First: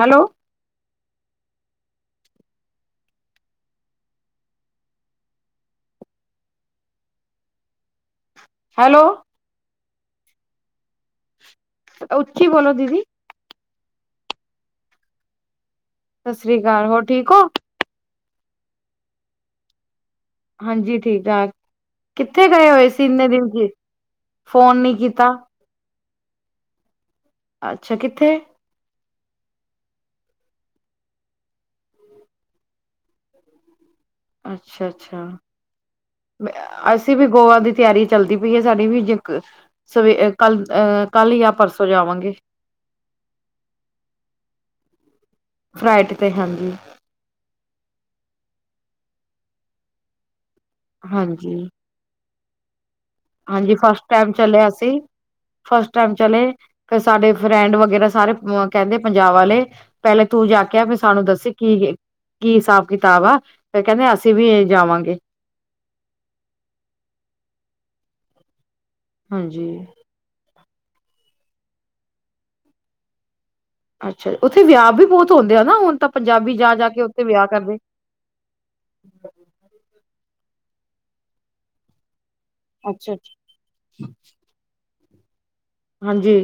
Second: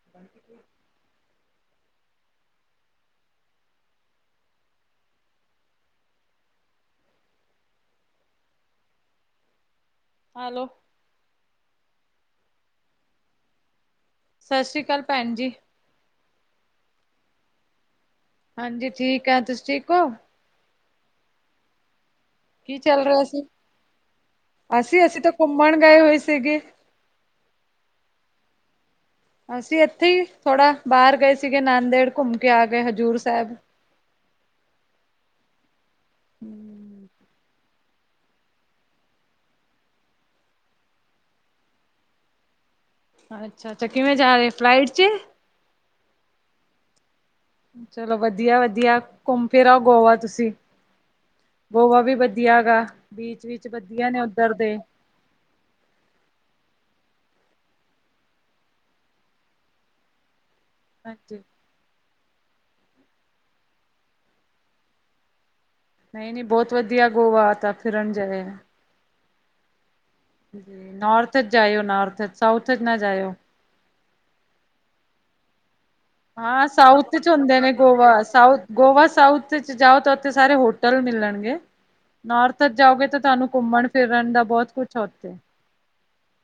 Hello. Hello. Hello. ਉੱਚੀ ਬੋਲੋ ਦੀਦੀ। ਸਤਿ ਸ਼੍ਰੀ ਅਕਾਲ ਭੈਣ ਜੀ ਸਤਿ ਸ੍ਰੀ ਅਕਾਲ, ਹੋਰ ਠੀਕ ਹੋ? ਹਾਂਜੀ ਠੀਕ ਆ ਤੁਸੀਂ ਠੀਕ ਹੋ? ਹਾਂਜੀ ਠੀਕ ਠਾਕ ਕਿੱਥੇ ਗਏ ਕੀ ਹੋਏ ਚੱਲ ਸੀ ਰਿਹਾ ਇੰਨੇ ਦਿਨ ਚ ਫੋਨ ਨੀ ਅਸੀਂ, ਅਸੀਂ ਤਾਂ ਕੀਤਾ ਘੁੰਮਣ ਗਏ ਹੋਏ ਸੀਗੀ ਅੱਛਾ ਕਿੱਥੇ ਅਸੀਂ ਇੱਥੇ ਹੀ ਥੋੜਾ ਬਾਹਰ ਗਏ ਸੀਗੇ ਨੰਦੇੜ ਘੁੰਮ ਕੇ ਆ ਗਏ ਹਜ਼ੂਰ ਸਾਹਿਬ ਅੱਛਾ-ਅੱਛਾ ਹੂੰ, ਅਸੀਂ ਵੀ ਗੋਆ ਦੀ ਤਿਆਰੀ ਚੱਲਦੀ ਪਈ ਹੈ ਸਾਡੀ ਵੀ ਜੇ ਸਵੇ ਕੱਲ ਅਹ ਕੱਲ ਜਾਂ ਪਰਸੋਂ ਜਾਵਾਂਗੇ ਅੱਛਾ-ਅੱਛਾ ਕਿਵੇਂ ਜਾ ਰਹੇ ਫਲਾਈਟ ਚ ਫਲਾਈਟ ਤੇ ਹਾਂਜੀ ਚਲੋ ਵਧੀਆ-ਵਧੀਆ ਘੁੰਮ ਫਿਰ ਆਓ ਗੋਆ ਤੁਸੀਂ ਹਾਂਜੀ ਗੋਆ ਵੀ ਵਧੀਆ ਗਾ ਬੀਚ ਵਿਚ ਹਾਂਜੀ ਫਸਟ ਵਧੀਆ ਨੇ ਟਾਈਮ ਉੱਧਰ ਚਲੇ ਦੇ। ਅਸੀ ਫਸਟ ਟੈਮ ਚਲੇ ਫੇਰ ਸਾਡੇ ਫਰੈਂਡ ਵਗੈਰਾ ਸਾਰੇ ਅ ਕਹਿੰਦੇ ਪੰਜਾਬ ਵਾਲੇ, ਪਹਿਲੇ ਤੂੰ ਜਾ ਕੇ ਆ ਫੇਰ ਸਾਨੂੰ ਹਾਂਜੀ, ਦੱਸ ਕੀ ਏ। ਕੀ ਹਿਸਾਬ ਕਿਤਾਬ ਆ ਫੇ ਕਹਿੰਦੇ ਅਸੀਂ ਵੀ ਜਾਵਾਂਗੇ। ਨਹੀਂ- ਨਹੀਂ ਬੋਤ ਵਧੀਆ ਗੋਆ ਤਾਂ, ਫਿਰਨ ਜਾਏ ਆ। ਹਾਂਜੀ। ਨੋਰਥ ਚ ਜਾਇਓ ਨੋਰਥ ਚ, ਸਾਊਥ ਚ ਨਾ ਜਾਏਓ। ਅੱਛਾ ਉੱਥੇ ਵਿਆਹ ਵੀ ਬਹੁਤ ਹੁੰਦੇ ਆ ਨਾ ਹੁਣ ਤਾਂ। ਪੰਜਾਬੀ ਹਾਂ ਜਾ ਜਾ ਕੇ ਸਾਊਥ ਉੱਥੇ ਚ ਵਿਆਹ ਹੁੰਦੇ ਨੇ ਕਰਦੇ ਗੋਆ, ਸਾਊਥ। ਗੋਆ ਸਾਊਥ ਚ ਜਾਓ ਤਾਂ ਉੱਥੇ ਸਾਰੇ ਹੋਟਲ ਮਿਲਣਗੇ, ਨੌਰਥ। ਜਾਓਗੇ ਅੱਛਾ ਤਾਂ ਅੱਛਾ ਤੁਹਾਨੂੰ ਘੁੰਮਣ ਫਿਰਨ ਦਾ ਬਹੁਤ ਕੁੱਛ ਉੱਥੇ। ਹਾਂਜੀ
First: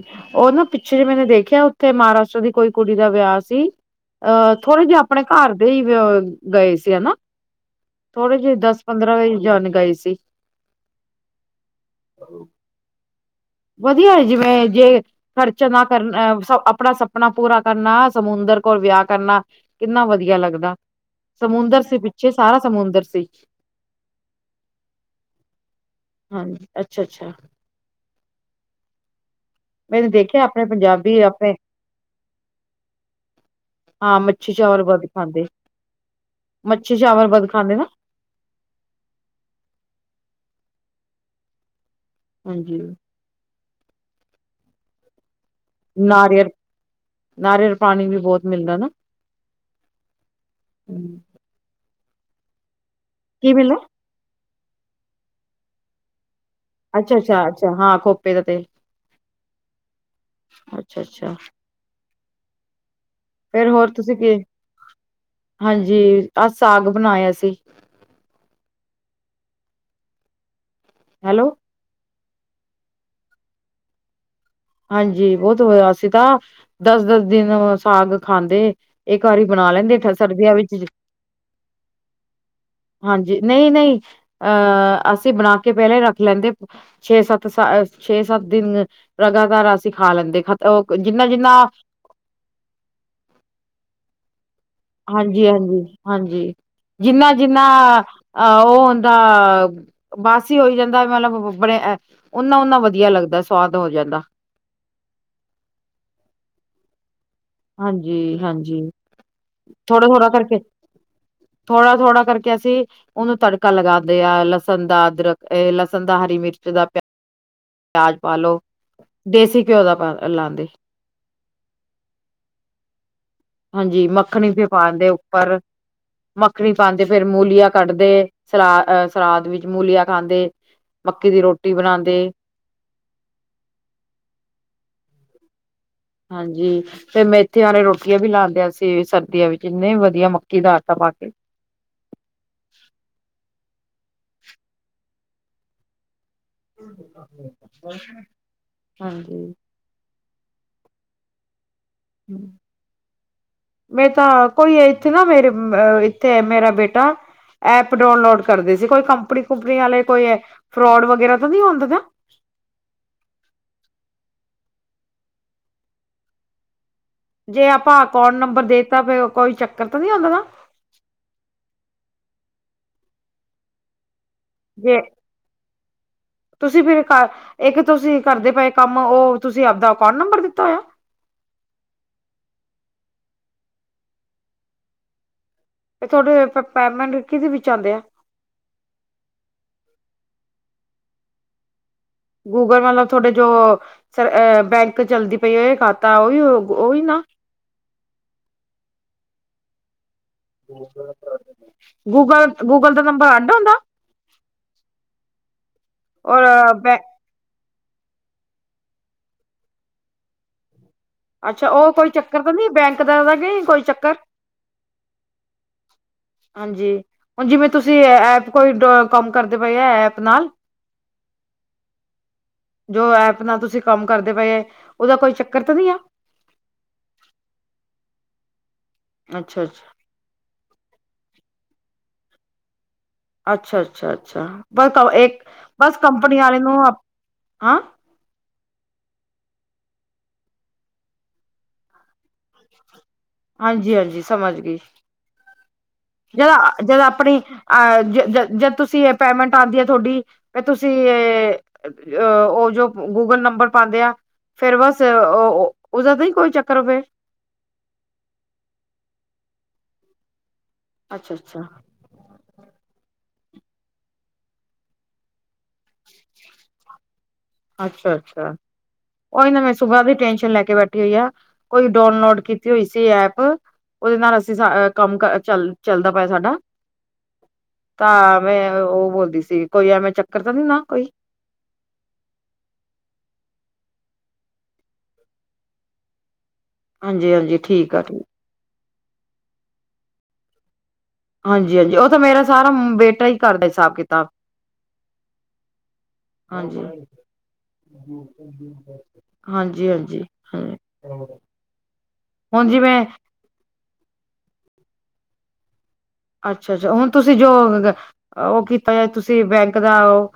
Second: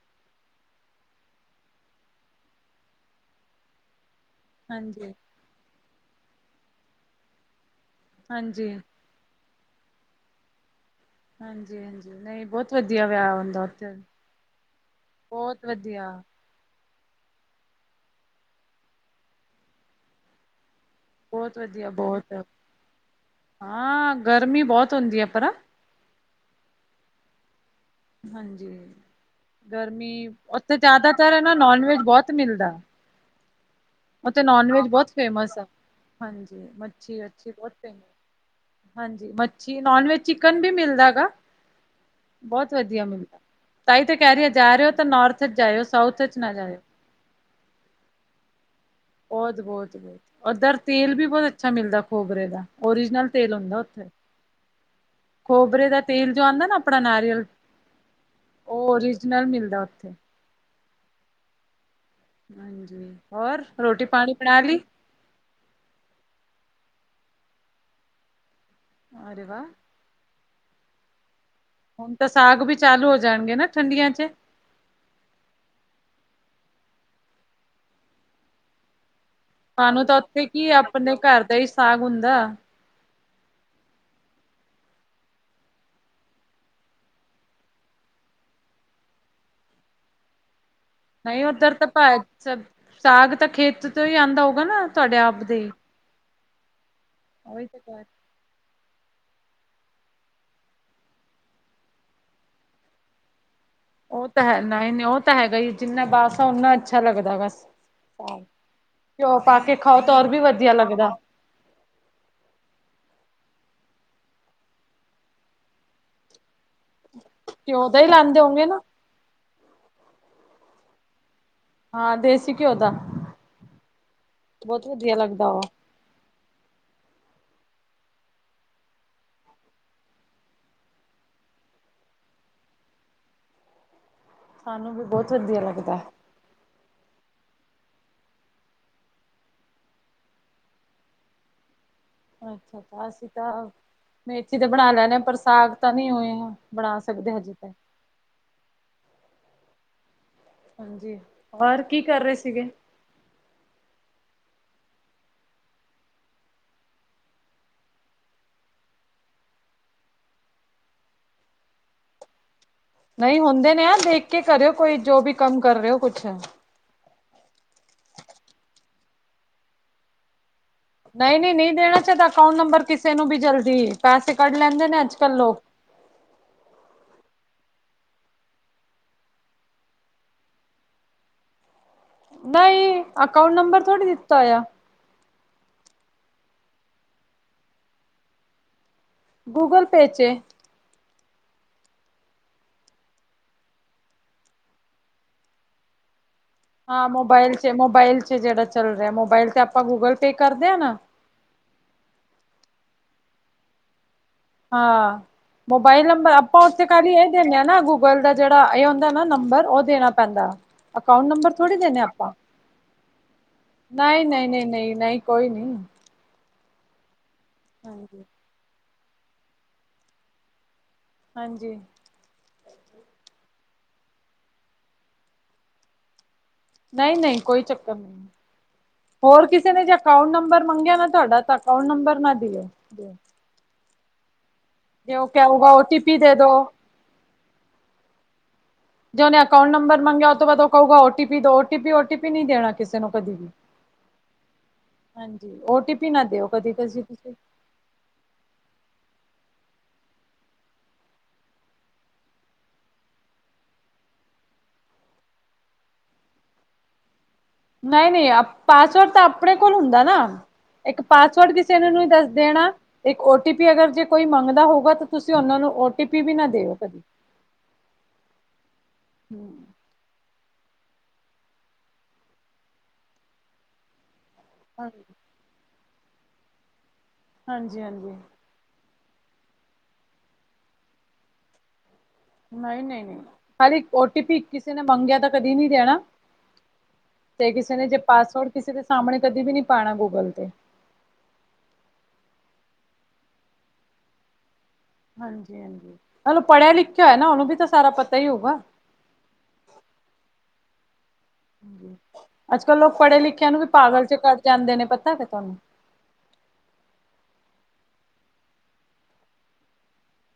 ਉ ਨਾ ਪਿੱਛੇ ਜੇ ਮੈਨੇ ਦੇਖਿਆ ਉੱਥੇ ਮਹਾਰਾਸ਼ਟਰ ਦੀ ਕੋਈ ਕੁੜੀ ਦਾ ਵਿਆਹ ਸੀ। ਅਹ ਥੋੜੇ ਜਿਹੇ ਹਾਂਜੀ। ਆਪਣੇ ਘਰ ਦੇ ਹੀ ਗਏ ਸੀ ਹਨਾ, ਥੋੜੇ ਜਿਹੇ ਹਾਂਜੀ, ਦਸ- ਪੰਦਰਾਂ। ਜਾਨ ਗਏ ਸੀ। ਹਾਂਜੀ- ਹਾਂਜੀ ਨਹੀਂ ਬੋਤ ਵਧੀਆ ਵਿਆਹ ਹੁੰਦਾ। ਉੱਥੇ ਵਧੀਆ ਜਿਵੇਂ ਜੇ ਬਹੁਤ ਖਰਚੇ ਨਾ ਵਧੀਆ। ਕਰਨੈ ਆਪਣਾ ਸ- ਆਪਣਾ ਪੂਰਾ ਕਰਨਾ ਸਮੁੰਦਰ ਕੋਲ ਵਿਆਹ ਕਰਨਾ ਕਿੰਨਾ ਵਧੀਆ ਲੱਗਦਾ। ਬੋਤ ਸਮੁੰਦਰ ਵਧੀਆ ਸੀ ਪਿੱਛੇ ਬੋਤ ਸਾਰਾ ਸਮੁੰਦਰ ਸੀ ਹਾਂ ਗਰਮੀ ਬਹੁਤ ਹੁੰਦੀ ਹੈ ਪਤਾ। ਹਾਂਜੀ ਅੱਛਾ- ਅੱਛਾ। ਹਾਂਜੀ ਮੈਨੇ ਗਰਮੀ ਦੇਖਿਆ ਆਪਣੇ ਉੱਥੇ ਪੰਜਾਬੀ ਜ਼ਿਆਦਾਤਰ ਨਾ ਆਪਣੇ ਨੋਨ ਵੈਜ ਬੋਤ ਮਿਲਦਾ। ਹਾਂ ਓਥੇ ਮੱਛੀ ਨੋਨ ਚਾਵਲ ਵੈਜ ਵੱਧ ਬੋਤ ਖਾਂਦੇ ਫੇਮਸ ਆ ਹਾਂਜੀ ਮੱਛੀ- ਚਾਵਲ ਵੱਧ ਵੱਛੀ ਬੋਤ ਖਾਂਦੇ ਨਾ ਫ- ਹਾਂਜੀ ਮੱਛੀ ਨੋਨ ਵੈਜ ਚਿਕਨ ਵੀ ਮਿਲਦਾ ਹੈ ਗਾ। ਬੋਤ ਹਾਂਜੀ ਵਧੀਆ ਮਿਲਦਾ ਤਾਈ ਤਾਂ ਕਹਿ ਰਹੀ ਜਾ ਰਹੇ ਹੋ ਤਾਂ ਨੌਰਥ ਚ ਜਾਇਓ ਸਾਊਥ ਚ ਨਾ ਜਾਇਓ। ਨਾਰਿਅਲ ਪਾਣੀ ਵੀ ਬੋਤ ਮਿਲਦਾ ਨਾ। ਬੋਤ- ਬੋਤ, ਬੋਤ ਓਧਰ ਤੇਲ ਵੀ ਬੋਤ ਅੱਛਾ ਮਿਲਦਾ ਖੋਬਰੇ ਦਾ ਓਰੀਜਨਲ। ਕੀ ਤੇਲ ਮਿਲਦਾ ਹੁੰਦਾ ਉੱਥੇ ਕੋਬਰੇ ਦਾ ਤੇਲ ਜੋ ਆਂਦਾ ਨਾ। ਅੱਛਾ ਨਾਰੀਅਲ ਅੱਛਾ ਅੱਛਾ ਹਾਂ ਖੋਪੇ ਦਾ ਤੇਲ ਉਹ ਓਰੀਜਨਲ ਮਿਲਦਾ ਉੱਥੇ। ਅੱਛਾ- ਅੱਛਾ। ਹਾਂਜੀ, ਹੋਰ ਫੇਰ ਰੋਟੀ- ਤੁਸੀਂ ਕੀ ਪਾਣੀ ਬਣਾ ਲਈ? ਹਾਂਜੀ ਅਜ ਸਾਗ ਬਣਾਇਆ ਸੀ। ਅਰੇ ਵਾਹ। ਹੈਲੋ, ਹੁਣ ਤਾਂ ਸਾਗ ਵੀ ਚਾਲੂ ਹੋ ਜਾਣਗੇ ਨਾ ਠੰਡੀਆਂ ਚ। ਹਾਂਜੀ ਬੋਤ ਹੋਇਆ ਸੀਗਾ ਦਸ- ਦਸ ਦਿਨ ਸਾਗ ਖਾਂਦੇ। ਇਹ ਵਾਰੀ ਬਣਾ ਲੈਂਦੇ ਸਾਨੂੰ ਫੇਰ ਤਾਂ ਉੱਥੇ ਸਰਦੀਆਂ ਕੀ ਵਿੱਚ। ਆਪਣੇ ਘਰ ਦਾ ਹੀ ਸਾਗ ਹੁੰਦਾ ਹਾਂਜੀ ਨਹੀਂ- ਨਹੀਂ ਅਹ ਅਸੀਂ ਬਣਾ ਕੇ ਪਹਿਲਾਂ ਹੀ ਰੱਖ ਲੈਂਦੇ। ਛੇ-ਸੱਤ ਸ ਛੇ-ਸੱਤ ਦਿਨ ਲਗਾਤਾਰ ਅਸੀਂ ਖਾ ਲੈਂਦੇ, ਖ- ਉਹ ਜਿੰਨਾ-ਜਿੰਨਾ। ਸ ਸਾਗ ਤਾਂ ਖੇਤ ਤੋਂ ਹੀ ਆਉਂਦਾ ਹੋਊਗਾ ਨਾ। ਤੁਹਾਡੇ ਆਪ ਦੇ ਹੀ ਹਾਂਜੀ-ਹਾਂਜੀ, ਹਾਂਜੀ ਜਿੰਨਾ-ਜਿੰਨਾ ਉਹੀ ਤਾਂ ਕਹਿ ਅ ਉਹ ਹੁੰਦਾ। ਬਾਸੀ ਹੋਈ ਜਾਂਦਾ ਮਤਲਬ ਬੜੇ ਓਨਾ- ਓਨਾ ਵਧੀਆ ਲੱਗਦਾ ਸਵਾਦ ਹੋ ਜਾਂਦਾ। ਉਹ ਤਾਂ ਹੈ ਨਾ ਨਹੀਂ ਉਹ ਤਾਂ ਹੈਗਾ ਹੀ ਜਿੰਨਾ ਬਸ ਹੈ ਉਨਾ ਅੱਛਾ ਲੱਗਦਾ ਹੈਗਾ। ਹਾਂਜੀ- ਹਾਂਜੀ ਕੇ ਖਾਓ ਥੋੜਾ- ਤਾਂ ਹੋਰ ਥੋੜਾ ਵੀ ਕਰਕੇ, ਵਧੀਆ ਲੱਗਦਾ ਥੋੜਾ- ਥੋੜਾ ਕਰਕੇ ਅਸੀਂ, ਉਹਨੂੰ ਤੜਕਾ ਲਗਾਂਦੇ ਆ ਲਸਣ ਦਾ, ਅਦਰਕ ਲਸਣ ਦਾ, ਹਰੀ ਮਿਰਚ ਦਾ। ਘਿਓ ਦਾ ਹੀ ਪਿਆਜ ਲਾਂਦੇ ਪਾਲੋ ਹੋਂਗੇ ਨਾ ਦੇਸੀ ਘਿਓ ਦਾ ਲਾਂਦੇ। ਹਾਂ ਦੇਸੀ ਘਿਓ ਦਾ ਹਾਂਜੀ, ਮੱਖਨੀ ਦੇ ਬਹੁਤ ਪਾਨ ਦੇ ਵਧੀਆ ਲੱਗਦਾ ਉੱਪਰ ਉਹ ਮੱਖਣੀ ਪਾਾਂਦੇ ਫੇਰ ਮੂਲੀਆਂ ਕੱਟਦੇ ਸਲਾ ਅ ਸਲਾਦ ਵਿੱਚ ਮੂਲੀਆਂ ਖਾਂਦੇ। ਮੱਕੀ ਦੀ ਰੋਟੀ ਬਣਾਦੇ। ਸਾਨੂੰ ਵੀ ਬਓਤ ਵਦੀਆ ਲੱਗਦਾ। ਹਾਂਜੀ। ਤੇ ਮੈਂਥੀ ਵਾਲੇ ਰੋਟੀਆਂ ਵੀ ਲਾ ਦਿਆ ਸੀ ਸਰਦੀਆਂ ਵਿਚ ਇੰਨੇ ਵਧੀਆ ਮੱਕੀ ਦਾ ਆਟਾ ਪਾ ਕੇ। ਅੱਛਾ, ਅਸੀਂ ਤਾਂ ਮੇਥੀ ਤੇ ਬਣਾ ਲੈਣੇ ਆਂ ਪਰ ਸਾਗ ਤਾਂ ਨਨੀਂ ਓਏ ਹੰਜੀ। ਹਾਂਜੀ, ਹੋਰ ਕੀ ਕਰ ਰੇ ਸੀਗੇ? ਮੈ ਤਾਂ ਕੋਈ ਏ ਏਥੇ ਨਾ ਮੇਰੇ ਅ ਏਥੇ ਮੇਰਾ ਬੇਟਾ ਐਪ ਡਾਊਨਲੋਡ ਕਰਦੇ ਸੀ। ਕੋਈ ਕੰਪਨੀ-ਕੁੰਪਨੀ ਆਲੇ ਕੋਈ ਫਰੋਡ ਵਗੈਰਾ ਤਾਂ ਨੀਂ ਹੁੰਦਾ ਨਾ? ਨਈਂ ਹੁੰਦੇ ਨੇ ਆ ਦੇਖ ਕੇ ਕਰਿਓ, ਕੋਈ ਜੋ ਵੀ ਕੰਮ ਕਰ ਰੇ ਓ ਕੁਛ। ਜੇ ਆਪਾਂ ਅਕੋਂਟ ਨੰਬਰ ਦੇਤਾ ਕੋਈ ਚੱਕਰ ਤਾਂ ਨੀਂ ਹੁੰਦਾ ਨਾ? ਨਈਂ-ਨਈਂ, ਨੀਂ ਦੇਣਾ ਚਦਾ ਅਕਾਊਂਟ ਨੰਬਰ ਕਿਸੇ ਨੂੰ ਵੀ ਜਲਦੀ ਪੈਸੇ ਕੱਢ ਲੈਂਦੇ ਨੇ ਜੇ ਅੱਜ ਕੱਲ ਲੋਕ। ਤੁਸੀਂ ਫੇਰ ਇੱਕ ਏਕ ਤੁਸੀਂ ਕਰਦੇ ਪਏ ਕੰਮ ਓ ਤੁਸੀਂ ਆਪਦਾ ਅਕਾਊਂਟ ਨੰਬਰ ਦਿੱਤਾ ਹੋਇਆ? ਨਈਂ, ਅਕਾਊਂਟ ਨੰਬਰ ਥੋੜ੍ਹੀ ਦਿੱਤਾ ਹੋਯਾ। ਫੇਰ ਥੋਡੇ ਪੇਮੈਂਟ ਕਿਦੇ ਵਿੱਚ ਆਂਦੇ ਆ? ਗੂਗਲ ਪੇ 'ਚ। ਗੂਗਲ ਮਤਲਬ ਥੋਡੇ ਜੋ ਸਰ ਬੈਂਕ ਚੱਲਦੀ ਪਈ ਏ ਓਹੀਓ ਖਾਤਾ ਓਹੀਓ। ਹਾਂ, ਮੋਬਾਇਲ 'ਚ ਮੋਬਾਇਲ 'ਚ ਜੇੜਾ ਚੱਲ ਰੇਯਾ ਮੋਬਾਇਲ ਤੇ ਆਪਾਂ ਗੂਗਲ ਪੇ ਕਰਦੇ ਆਂ ਨਾ। ਗੂਗਲ ਗੂਗਲ ਦਾ ਨੰਬਰ ਆਂਦਾ ਉਂਦਾ? ਹਾਂ, ਮੋਬਾਈਲ ਨੰਬਰ ਆਪਾਂ ਔਰ ਓਥੇ ਬੈ ਖਾਲੀ ਏਹ ਦਿੰਨੇ ਆਂ ਨਾ ਗੂਗਲ ਗੂਗਲ ਦਾ ਜੇੜਾ ਏ ਹੁੰਦਾ ਨਾ ਨੰਬਰ, ਓ ਦੇਣਾ ਪੈਂਦਾ। ਅਕਾਊਂਟ ਨੰਬਰ ਅੱਛਾ ਥੋੜੀ ਉਹ ਦੇਣਾ ਕੋਈ ਆਪਾਂ ਚੱਕਰ ਤਾਂ ਨਹੀਂ ਬੈਂਕ ਦਾ ਤਾਂ ਨਹੀਂ ਕੋਈ ਚੱਕਰ ਨਈਂ-ਨਈਂ, ਨਈਂ, ਨਈਂ-ਨਈਂ। ਕੋਈ ਨੀ। ਹਾਂਜੀ, ਹੁਣ ਜਿਵੇਂ ਤੁਸੀਂ ਹਾਂਜੀ ਐਪ ਕੋਈ ਕੰਮ ਕਰਦੇ ਪਏ ਆ ਐਪ ਨਾਲ ਹਾਂਜੀ। ਜੋ ਐਪ ਨਾਲ ਤੁਸੀਂ ਕੰਮ ਕਰਦੇ ਪਏ ਉਦਾ ਕੋਈ ਚੱਕਰ ਤਾਂ ਨਈਂ ਏ। ਨਈਂ-ਨਈਂ, ਕੋਈ ਚੱਕਰ ਨਈਂ, ਹੋਰ ਅੱਛਾ ਕਿਸੇ ਨੇ ਅੱਛਾ ਅਕਾਊਂਟ ਨੰਬਰ ਮੰਗਿਆ ਨਾ ਤੁਆਡਾ, ਤਾਂ ਅਕਾਊਂਟ ਨੰਬਰ ਨਾ ਦਿਓ ਦਿਓ। ਅੱਛਾ, ਅੱਛਾ-ਅੱਛਾ ਬਸ, ਏਕ ਕਹੇਗਾ ਓ ਬਸ ਟੀ ਪੀ ਦੇ ਕੰਪਨੀ ਵਾਲੇ ਦੋ ਨੂੰ, ਆਂ ਜੇ ਓਨੇ ਅਕਾਊਟੰਬਰ ਮੰਗਿਆ ਓਤੋਂ ਬਾਦ ਓ ਕੂਉਗਾ ਓਟੀਪੀ ਦਿਓ, ਓਟੀਪੀ ਓਟੀਪੀ ਨਈਂ ਦੇਣਾ ਕਿਸੇ ਨੂੰ ਕਦੀ ਵੀ। ਹਾਂਜੀ ਹਾਂਜੀ ਸਮਝ ਗਈ ਹਾਂਜੀ, ਓਟੀਪੀ ਨਾ ਦਿਓ ਕਦੀ ਕਿਸੇ ਨੂੰ ਤੁਸੀਂ। ਆ ਜ ਜ ਜਦ ਤੁਸੀਂ ਪੇਮੈਂਟ ਆਂਦੀ ਏ ਥੋਡੀ, ਤੇ ਤੁਸੀਂ ਅ ਓ ਜੋ ਗੂਗਲ ਨੰਬਰ ਪਾਂਦੇ ਆ ਫੇਰ ਵਸ ਓ ਓਦਾ ਤੇ ਨੀਂ ਕੋਈ ਚੱਕਰ ਫੇ ਨਈਂ-ਨਈਂ ਪਾਸਵਰਡ ਤਾਂ ਅਪਣੇ ਕੋਲ ਹੁੰਦਾ ਨਾ। ਏਕ ਅੱਛਾ ਪਾਸਵਰਡ ਅੱਛਾ ਕਿਸੇ ਨੂੰ ਨਈਂ ਦਸ ਦੇਣਾ। ਇੱਕ ਓਟੀਪੀ ਅਗਰ ਜੇ ਕੋਈ ਮੰਗਦਾ ਹੋਊਗਾ, ਤਾਂ ਤੁਸੀਂ ਉਨਾਂ ਨੂੰ ਟਿਪੀ ਵੀ ਨਾ ਦਿਓ ਕਦੀ, ਹੁੰ। ਸੁਬਾ ਦੀ ਟੈਨਸ਼ਨ ਲੈ ਕੇ ਬੈਠੀ ਹੋਈ ਆ। ਕੋਈ ਡਾਊਨਲੋਡ ਕੀਤੀ ਹੋਈ ਸੀ ਐਪ ਓਦੇ ਨਾਲ ਅਸੀਂ ਸਾਅ- ਰ ਕੰਮ-ਕਾਜ ਚੱਲ ਚੱਲਦਾ ਪਿਆ ਸਾਡਾ, ਹਾਂਜੀ ਹਾਂਜੀ ਤਾਂ ਵੇਂ ਓ ਬੋਲਦੀ ਸੀ, ਕੋਈ ਐਵੇਂ ਚੱਕਰ ਤਾਂ ਨਈਂ ਨਾ ਕੋਈ? ਨਈਂ-ਨਈਂ, ਨਈਂ ਖਾਲੀ ਓਟੀਪੀ ਕਿਸੇ ਨੇ ਮੰਗਿਆ ਤਾਂ ਕਦੀ ਨੀਂ ਦੇਣਾ। ਹਾਂਜੀ ਤੇ ਹਾਂਜੀ ਕਿਸੇ ਨੇ ਠੀਕ ਜੇ ਆ ਠੀਕ ਪਾਸਵਰਡ ਕਿਸੇ ਦੇ ਸਾਮਣੇ ਕਦੇ ਵੀ ਨੀ ਪਾਣਾ ਗੂਗਲ ਤੇ। ਹਾਂਜੀ-ਹਾਂਜੀ, ਉਹ ਤਾਂ ਮੇਰਾ ਸਾਰਾ ਬੇਟਾ ਈ ਕਰਦਾ, ਹਿਸਾਬ-ਕਿਤਾਬ। ਹਾਂਜੀ-ਹਾਂਜੀ, ਉਹ ਨੂੰ ਹਾਂਜੀ ਪੜ੍ਹਿਆ-ਲਿਖਿਆ ਹੋਇਆ ਨਾ, ਉਹਨੂੰ ਵੀ ਤਾ ਸਾਰਾ ਪਤਾ ਈ ਹੋਊਗਾ। ਹਾਂਜੀ-ਹਾਂਜੀ, ਹੂੰ ਹਾਂਜੀ। ਅੱਜ-ਕੱਲ ਲੋਕ ਪੜ੍ਹੇ ਲਿਖਿਆ ਨੂੰ ਵੀ ਪਾਗਲ'ਚ ਕਡ ਜਾਂਦੇ ਨੇ, ਪਤਾ ਕੇ ਤੁਹਾਨੂੰ। ਅੱਛਾ-ਅੱਛਾ, ਹੁਣ ਤੁਸੀਂ ਜੋ ਉਹਨਾ ਦਾ ਕੀਤਾ ਜਾ ਤੁਸੀਂ ਬੈਂਕ ਦਾ ਉਹ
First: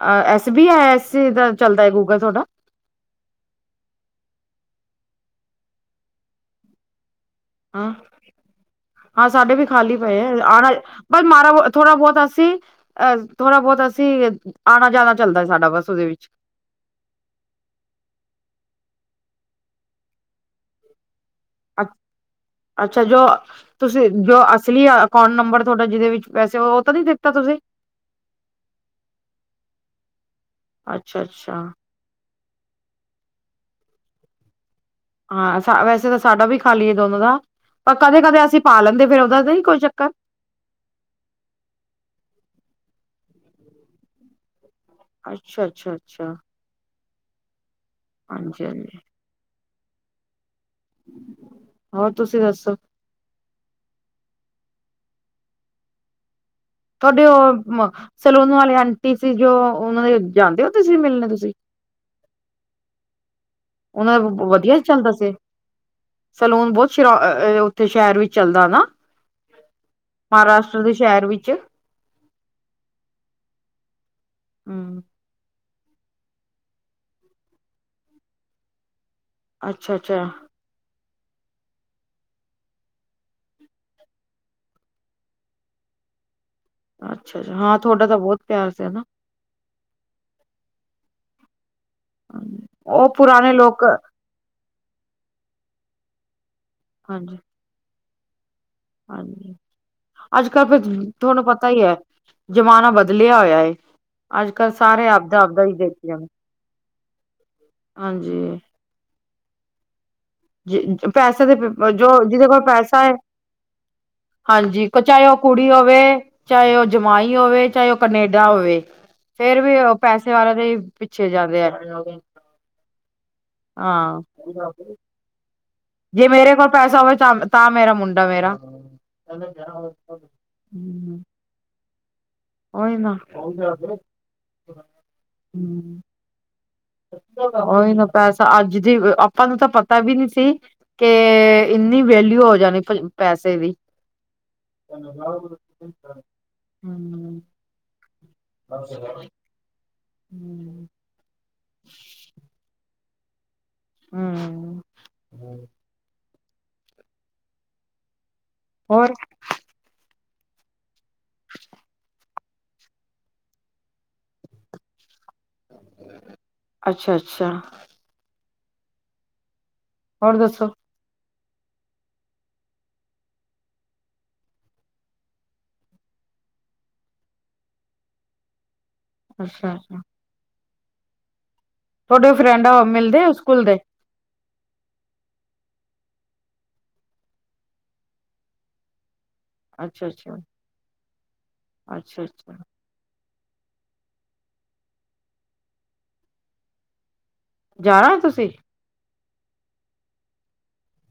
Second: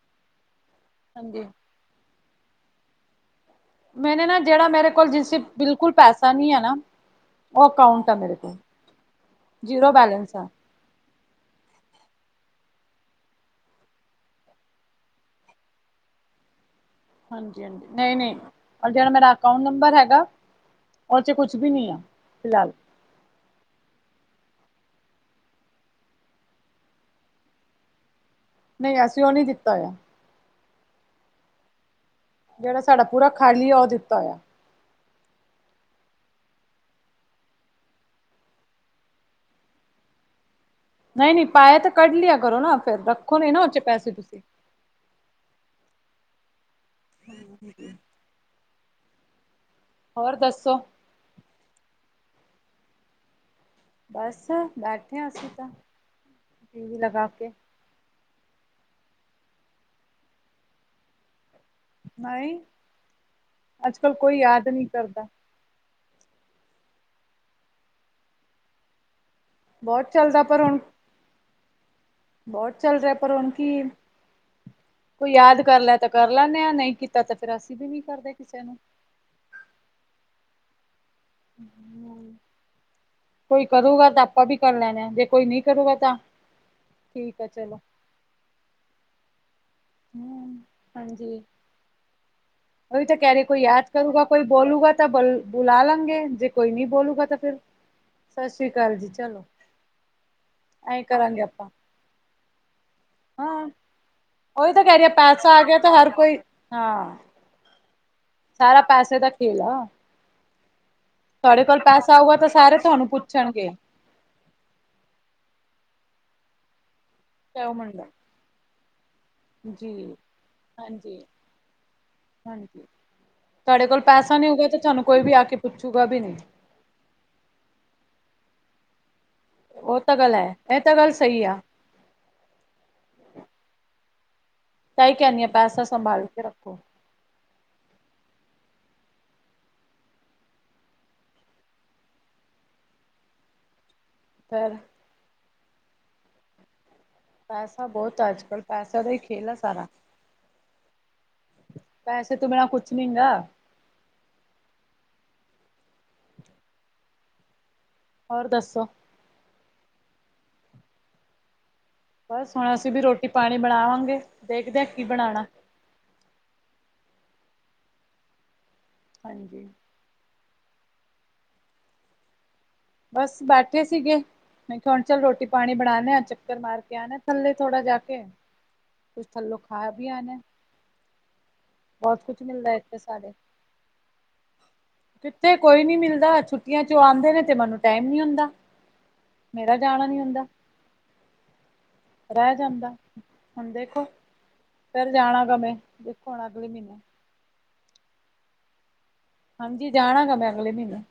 ਅ S B, I S C ਹਾਂਜੀ। ਦਾ ਚੱਲਦਾ ਏ, ਗੂਗਲ ਤੁਹਾਡਾ? ਮੈਨੇ ਨਾ, ਜਿਹੜਾ ਮੇਰੇ ਕੋਲ ਜਿਸ ਬਿਲਕੁਲ ਪੈਸਾ ਨੀ ਐਨਾ ਹਾਂ, ਆ ਸਾਡੇ ਵੀ ਜ਼ੀਰੋ ਖਾਲੀ ਪਏ ਏ, ਬੈਲੈਂਸ ਆ ਬਸ ਮਾਰਾ ਬੁ, ਥੋੜਾ-ਬਹੁਤ ਅਸੀ ਅ ਥੋੜਾ-ਬਹੁਤ ਅਸੀ, ਆਣਾ-ਜਾਣਾ ਚੱਲਦਾ ਸਾਡਾ ਬੱਸ ਉਹਦੇ ਵਿੱਚ। ਹਾਂਜੀ-ਹਾਂਜੀ, ਨਹੀਂ-ਨਹੀਂ, ਆਜਿਹੜਾ ਮੇਰਾ ਅਕਾੰਊਂਟ ਨੰਬਰ ਹੈਗਾ ਓ'ਚ ਕੁਛ ਬੀ ਨੀ ਆ, ਫਿਲਹਾਲ। ਅੱਛਾ ਜੋ, ਤੁਸੀਂ ਜੋ ਅਸਲੀ ਅਕਾੰਊਂਟ ਨੰਬਰ ਥੋਡਾ, ਜਿਹਦੇ ਵਿੱਚ ਪੈਸੇ, ਉਹ ਤਾਂ ਨੀ ਦਿੱਤਾ ਤੁਸੀਂ? ਨਹੀਂ, ਅਸੀਂ ਉਹ ਨਹੀਂ ਦਿੱਤਾ ਹੋਇਆ। ਅੱਛਾ-ਅੱਛਾ। ਜਿਹੜਾ ਸਾਡਾ ਪੂਰਾ ਖਾਲੀ ਆ, ਉਹ ਦਿੱਤਾ ਹੋਇਆ। ਹਾਂ, ਵੈਸੇ ਤਾ ਸਾਡਾ ਵੀ ਖਾਲੀ ਆ ਦੋਨੋ ਦਾ, ਪਰ ਕਦੇ-ਕਦੇ ਅਸੀਂ ਪਾ ਲੈਂਦੇ, ਫੇਰ ਉਹਦਾ ਤਾ ਨੀ ਕੋਈ ਚੱਕਰ? ਨਹੀਂ-ਨਹੀਂ, ਪਾਇਆ ਤਾਂ ਕੱਢ ਲਿਆ ਕਰੋ ਨਾ, ਫੇਰ ਰੱਖੋ ਨਹੀ ਨਾ ਉ'ਚ' ਪੈਸੇ ਤੁਸੀਂ। ਅੱਛਾ, ਅੱਛਾ, ਅੱਛਾ। [inaudible] ਹਾਂਜੀ-ਹਾਂਜੀ। ਹੋਰ ਦੱਸੋ? ਹੋਰ, ਤੁਸੀਂ ਦੱਸੋ? ਬਸ, ਬੈਠੇ ਆਂ, ਅਸੀਂ ਤਾਂ। ਟੀ ਵੀ ਤੁਹਾਡੇ ਲਗਾ ਕੇ ਉਹ, ਸੈਲੂਨ ਵਾਲੇ ਆਂਟੀ ਸੀ ਜੋ, ਉਹਨਾਂ ਦੇ ਜਾਂਦੇ ਓ ਮਿਲਨ ਤੁਸੀ। ਨਹੀਂ। ਅੱਜ ਕੱਲ ਉਹਨਾਂ ਦਾ ਕੋਈ ਯਾਦ ਵਧੀਆ ਨਹੀਂ ਚੱਲਦਾ ਕਰਦਾ। ਸੇ। ਸਲੂਨ ਬਹੁਤ ਸ਼, ਉੱਥੇ ਸ਼ਹਿਰ ਵਿੱਚ ਚੱਲਦਾ ਹਨਾ। ਬਹੁਤ ਚੱਲਦਾ ਪਰ ਹੁਣ ਮਹਾਰਾਸ਼ਟਰ ਦੇ ਸ਼ਹਿਰ ਵਿੱਚ। ਬਹੁਤ ਚੱਲ ਰਿਹਾ, ਪਰ ਹੁਣ ਕੀ ਹੂੰ ਕੋਈ ਯਾਦ ਕਰਲੈ, ਤਾਂ ਕਰ ਲੈਂਨੇ ਆ, ਨਹੀਂ ਕੀਤਾ ਤਾਂ ਫੇਰ ਅਸੀਂ ਵੀ ਨਹੀਂ ਕਰਦੇ ਕਿਸੇ ਨੂੰ। ਅੱਛਾ-ਅੱਛਾ। [inaudible] ਕੋਈ ਕਰੂਗਾ ਤਾਂ ਆਪਾਂ ਵੀ ਕਰ ਲੈਣੇ ਆ, ਜੇ ਕੋਈ ਨਹੀਂ ਕਰੂਗਾ ਤਾਂ ਠੀਕ ਆ ਅੱਛਾ-ਅੱਛਾ ਚਲੋ ਹਾਂ, ਤੁਹਾਡਾ ਤਾਂ ਬਹੁਤ ਪਿਆਰ ਸੀ, ਹਨਾ। ਹੂੰ, ਹਾਂਜੀ। ਹੂੰ, ਉਹੀ ਓਹ ਤਾਂ ਕਹਿ ਰਹੇ ਪੁਰਾਨੇ ਕੋਈ ਲੋਕ ਯਾਦ ਕਰੂਗਾ ਕੋਈ ਬੋਲੂਗਾ ਤਾ ਬ- ਬੁਲਾ ਲਾਂਗੇ, ਜੇ ਕੋਈ ਨਹੀਂ ਬੋਲੂਗਾ ਤਾਂ ਹਾਂਜੀ ਫਿਰ ਸਤਿ ਸ਼੍ਰੀ ਅਕਾਲ ਜੀ, ਚਲੋ। ਅੱਜ-ਕੱਲ ਫਿਰ ਐਂ ਕਰਾਂਗੇ ਥੋਨੂੰ ਪਤਾ ਆਪਾਂ ਈ ਐ, ਜ਼ਮਾਨਾ ਬਦਲਿਆ ਹੋਇਆ ਹਾਂ ਏ। ਅੱਜ ਕੱਲ ਉਹੀ ਤਾ ਕਹਿ ਰਹੀ ਆ, ਸਾਰੇ ਆਪਦਾ ਪੈਸਾ ਆਪਦਾ ਹੀ ਆਗਿਆ ਤਾ ਦੇਖੀ ਹਰ ਜਾਂਦੇ ਕੋਈ, ਹਾਂ। ਹਾਂਜੀ। ਸਾਰਾ ਪੈਸੇ ਦਾ ਖੇਲ ਆ। ਜੇ, ਪੈਸੇ ਦੇ, ਤੁਹਾਡੇ ਕੋਲ ਜੋ, ਪੈਸਾ ਆਊਗਾ ਜੀਦੇ ਤਾਂ ਕੋਲ ਸਾਰੇ ਪੈਸਾ ਤੁਹਾਨੂੰ ਏ। ਪੁੱਛਣਗੇ ਹਾਂਜੀ, ਚਾਹੇ ਓ ਕੁੜੀ ਹੋਵੇ, ਚਾਹੇ ਓ ਜਮਾਈ ਹੋਵੇ, ਚਾਹੇ ਓ ਮੁੰਡਾ ਹੋਵੇ, ਫੇਰ ਵੀ ਉਹ ਜੀ, ਪੈਸੇ ਵਾਲੇ ਦੇ ਹੀ ਹਾਂਜੀ, ਪਿੱਛੇ ਜਾਂਦੇ ਆ ਹਾਂਜੀ, ਤੁਹਾਡੇ ਕੋਲ ਹਾਂ ਪੈਸਾ ਨੀ ਹੋਊਗਾ ਤੇ ਤੁਹਾਨੂੰ ਕੋਈ ਵੀ ਆ ਕੇ ਪੁੱਛੂਗਾ ਵੀ ਜੇ ਨਹੀਂ। ਮੇਰੇ ਕੋਲ ਪੈਸਾ ਹੋਵੇ ਤਾਂ ਤਾਂ ਮੇਰਾ ਮੁੰਡਾ ਮੇਰਾ ਉਹ ਤਾਂ ਗੱਲ ਹੈਏ ਇਹ ਤਾਂ ਗੱਲ ਸਹੀ ਆ। ਉਹੀ ਨਾ ਤਾਂ ਹੀ ਕਹਿਣੀ ਆਂ ਪੈਸਾ ਸੰਭਾਲ ਕੇ ਰੱਖੋ। ਉਹੀ ਨਾ ਪੈਸਾ ਅੱਜ ਦੀ ਆਪਾਂ ਨੂੰ ਤਾਂ ਪਤਾ ਵੀ ਨੀ ਸੀ ਕੇ ਇੰਨੀ ਵੇਲਿਊ ਹੋ ਜਾਣੀ ਪੈਸੇ ਦੀ ਪਰ ਹੂੰ ਪੈਸਾ ਬਹੁਤ ਆ ਅੱਜ- ਕੱਲ ਪੈਸਿਆਂ ਦਾ ਹੀ ਖੇਲ ਆ ਸਾਰਾ ਪੈਸੇ ਤੋਂ ਬਿਨਾਂ ਕੁਛ ਨੀਗਾ ਹੂੰ ਹੋਰ ਦੱਸੋ? ਹੋਰ ਬਸ ਹੁਣ ਅਸੀਂ ਵੀ ਰੋਟੀ- ਪਾਣੀ ਬਣਾਵਾਂਗੇ ਦੇਖਦੇ ਆ ਕੀ ਬਣਾਣਾ ਅੱਛਾ-ਅੱਛਾ ਹਾਂਜੀ। ਹੋਰ ਦੱਸੋ? ਬਸ ਬੈਠੇ ਸੀਗੇ। ਮੈਂ ਕੇਹਾ ਹੁਣ ਚੱਲ ਰੋਟੀ- ਪਾਣੀ ਬਣਾਣੇ ਆ ਚੱਕਰ ਮਾਰ ਕੇ ਆਣਾ ਥੱਲੇ ਥੋੜਾ ਜਾ ਕੇ ਕੁਛ ਥੱਲੋਂ ਅੱਛਾ ਖਾਇਆ ਅੱਛਾ ਵੀ ਆਨਾ ਥੋਡੇ ਓ ਫਰੈਂਡ ਮਿਲਦੇ ਆ ਸਕੂਲ ਦੇ ਕਿੱਥੇ ਕੋਈ ਨੀ ਮਿਲਦਾ ਛੁੱਟੀਆਂ 'ਚ ਓ ਆਂਦੇ ਨੇ ਤੇ ਮੈਨੂੰ ਟੈਮ ਨੀ ਹੁੰਦਾ ਮੇਰਾ ਜਾਣਾ ਅੱਛਾ ਨੀ ਅੱਛਾ ਹੁੰਦਾ ਅੱਛਾ ਰਹਿ ਅੱਛਾ ਜਾਂਦਾ ਹੁਣ ਦੇਖੋ ਫਿਰ ਜਾਣਾ ਗਵੇਂ ਦੇਖੋ ਹੁਣ ਅਗਲੇ ਮਹੀਨੇ ਜਾਣਾ ਤੁਸੀਂ ਹਾਂਜੀ, ਜਾਣਾ ਗਾ ਮੈਂ ਅਗਲੇ ਮਹੀਨੇ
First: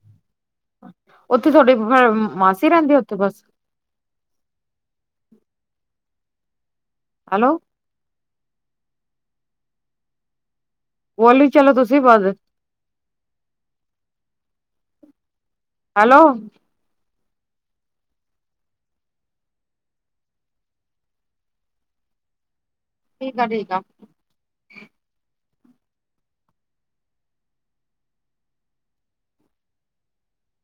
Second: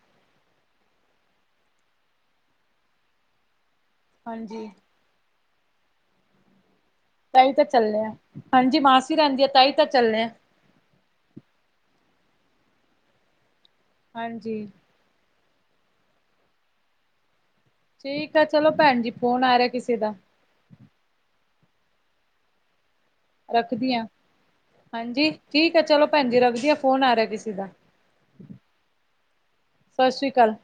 ਉੱਥੇ ਥੋਡੀ ਫ ਮਾਸੀ ਰਹਿੰਦੀ ਉੱਥੇ ਬਸ ਹਾਂਜੀ। ਤਾਹੀ ਹੈਲੋ ਤਾਂ ਚੱਲੇ ਆ, ਹਾਂਜੀ ਮਾਸੀ ਰਹਿੰਦੀ ਆ, ਤਾਹੀ ਤਾਂ ਚੱਲੇ ਆ ਬੋਲੀ ਚਲੋ ਤੁਸੀਂ ਵੀ ਬੱਸ ਹਾਂਜੀ। ਹੈਲੋ। ਠੀਕ ਆ ਚਲੋ ਭੈਣ ਜੀ ਫੋਨ ਆ ਰਿਹਾ ਕਿਸੇ ਦਾ। ਠੀਕ ਆ ਠੀਕ ਰੱਖਦੀ ਆ। ਹਾਂਜੀ ਠੀਕ ਆ ਚਲੋ ਭੈਣ ਜੀ ਰਬਦੀਆ ਫੋਨ ਆ ਰਿਹਾ ਕਿਸੇ ਦਾ। ਸਤਿ ਸ਼੍ਰੀ ਅਕਾਲ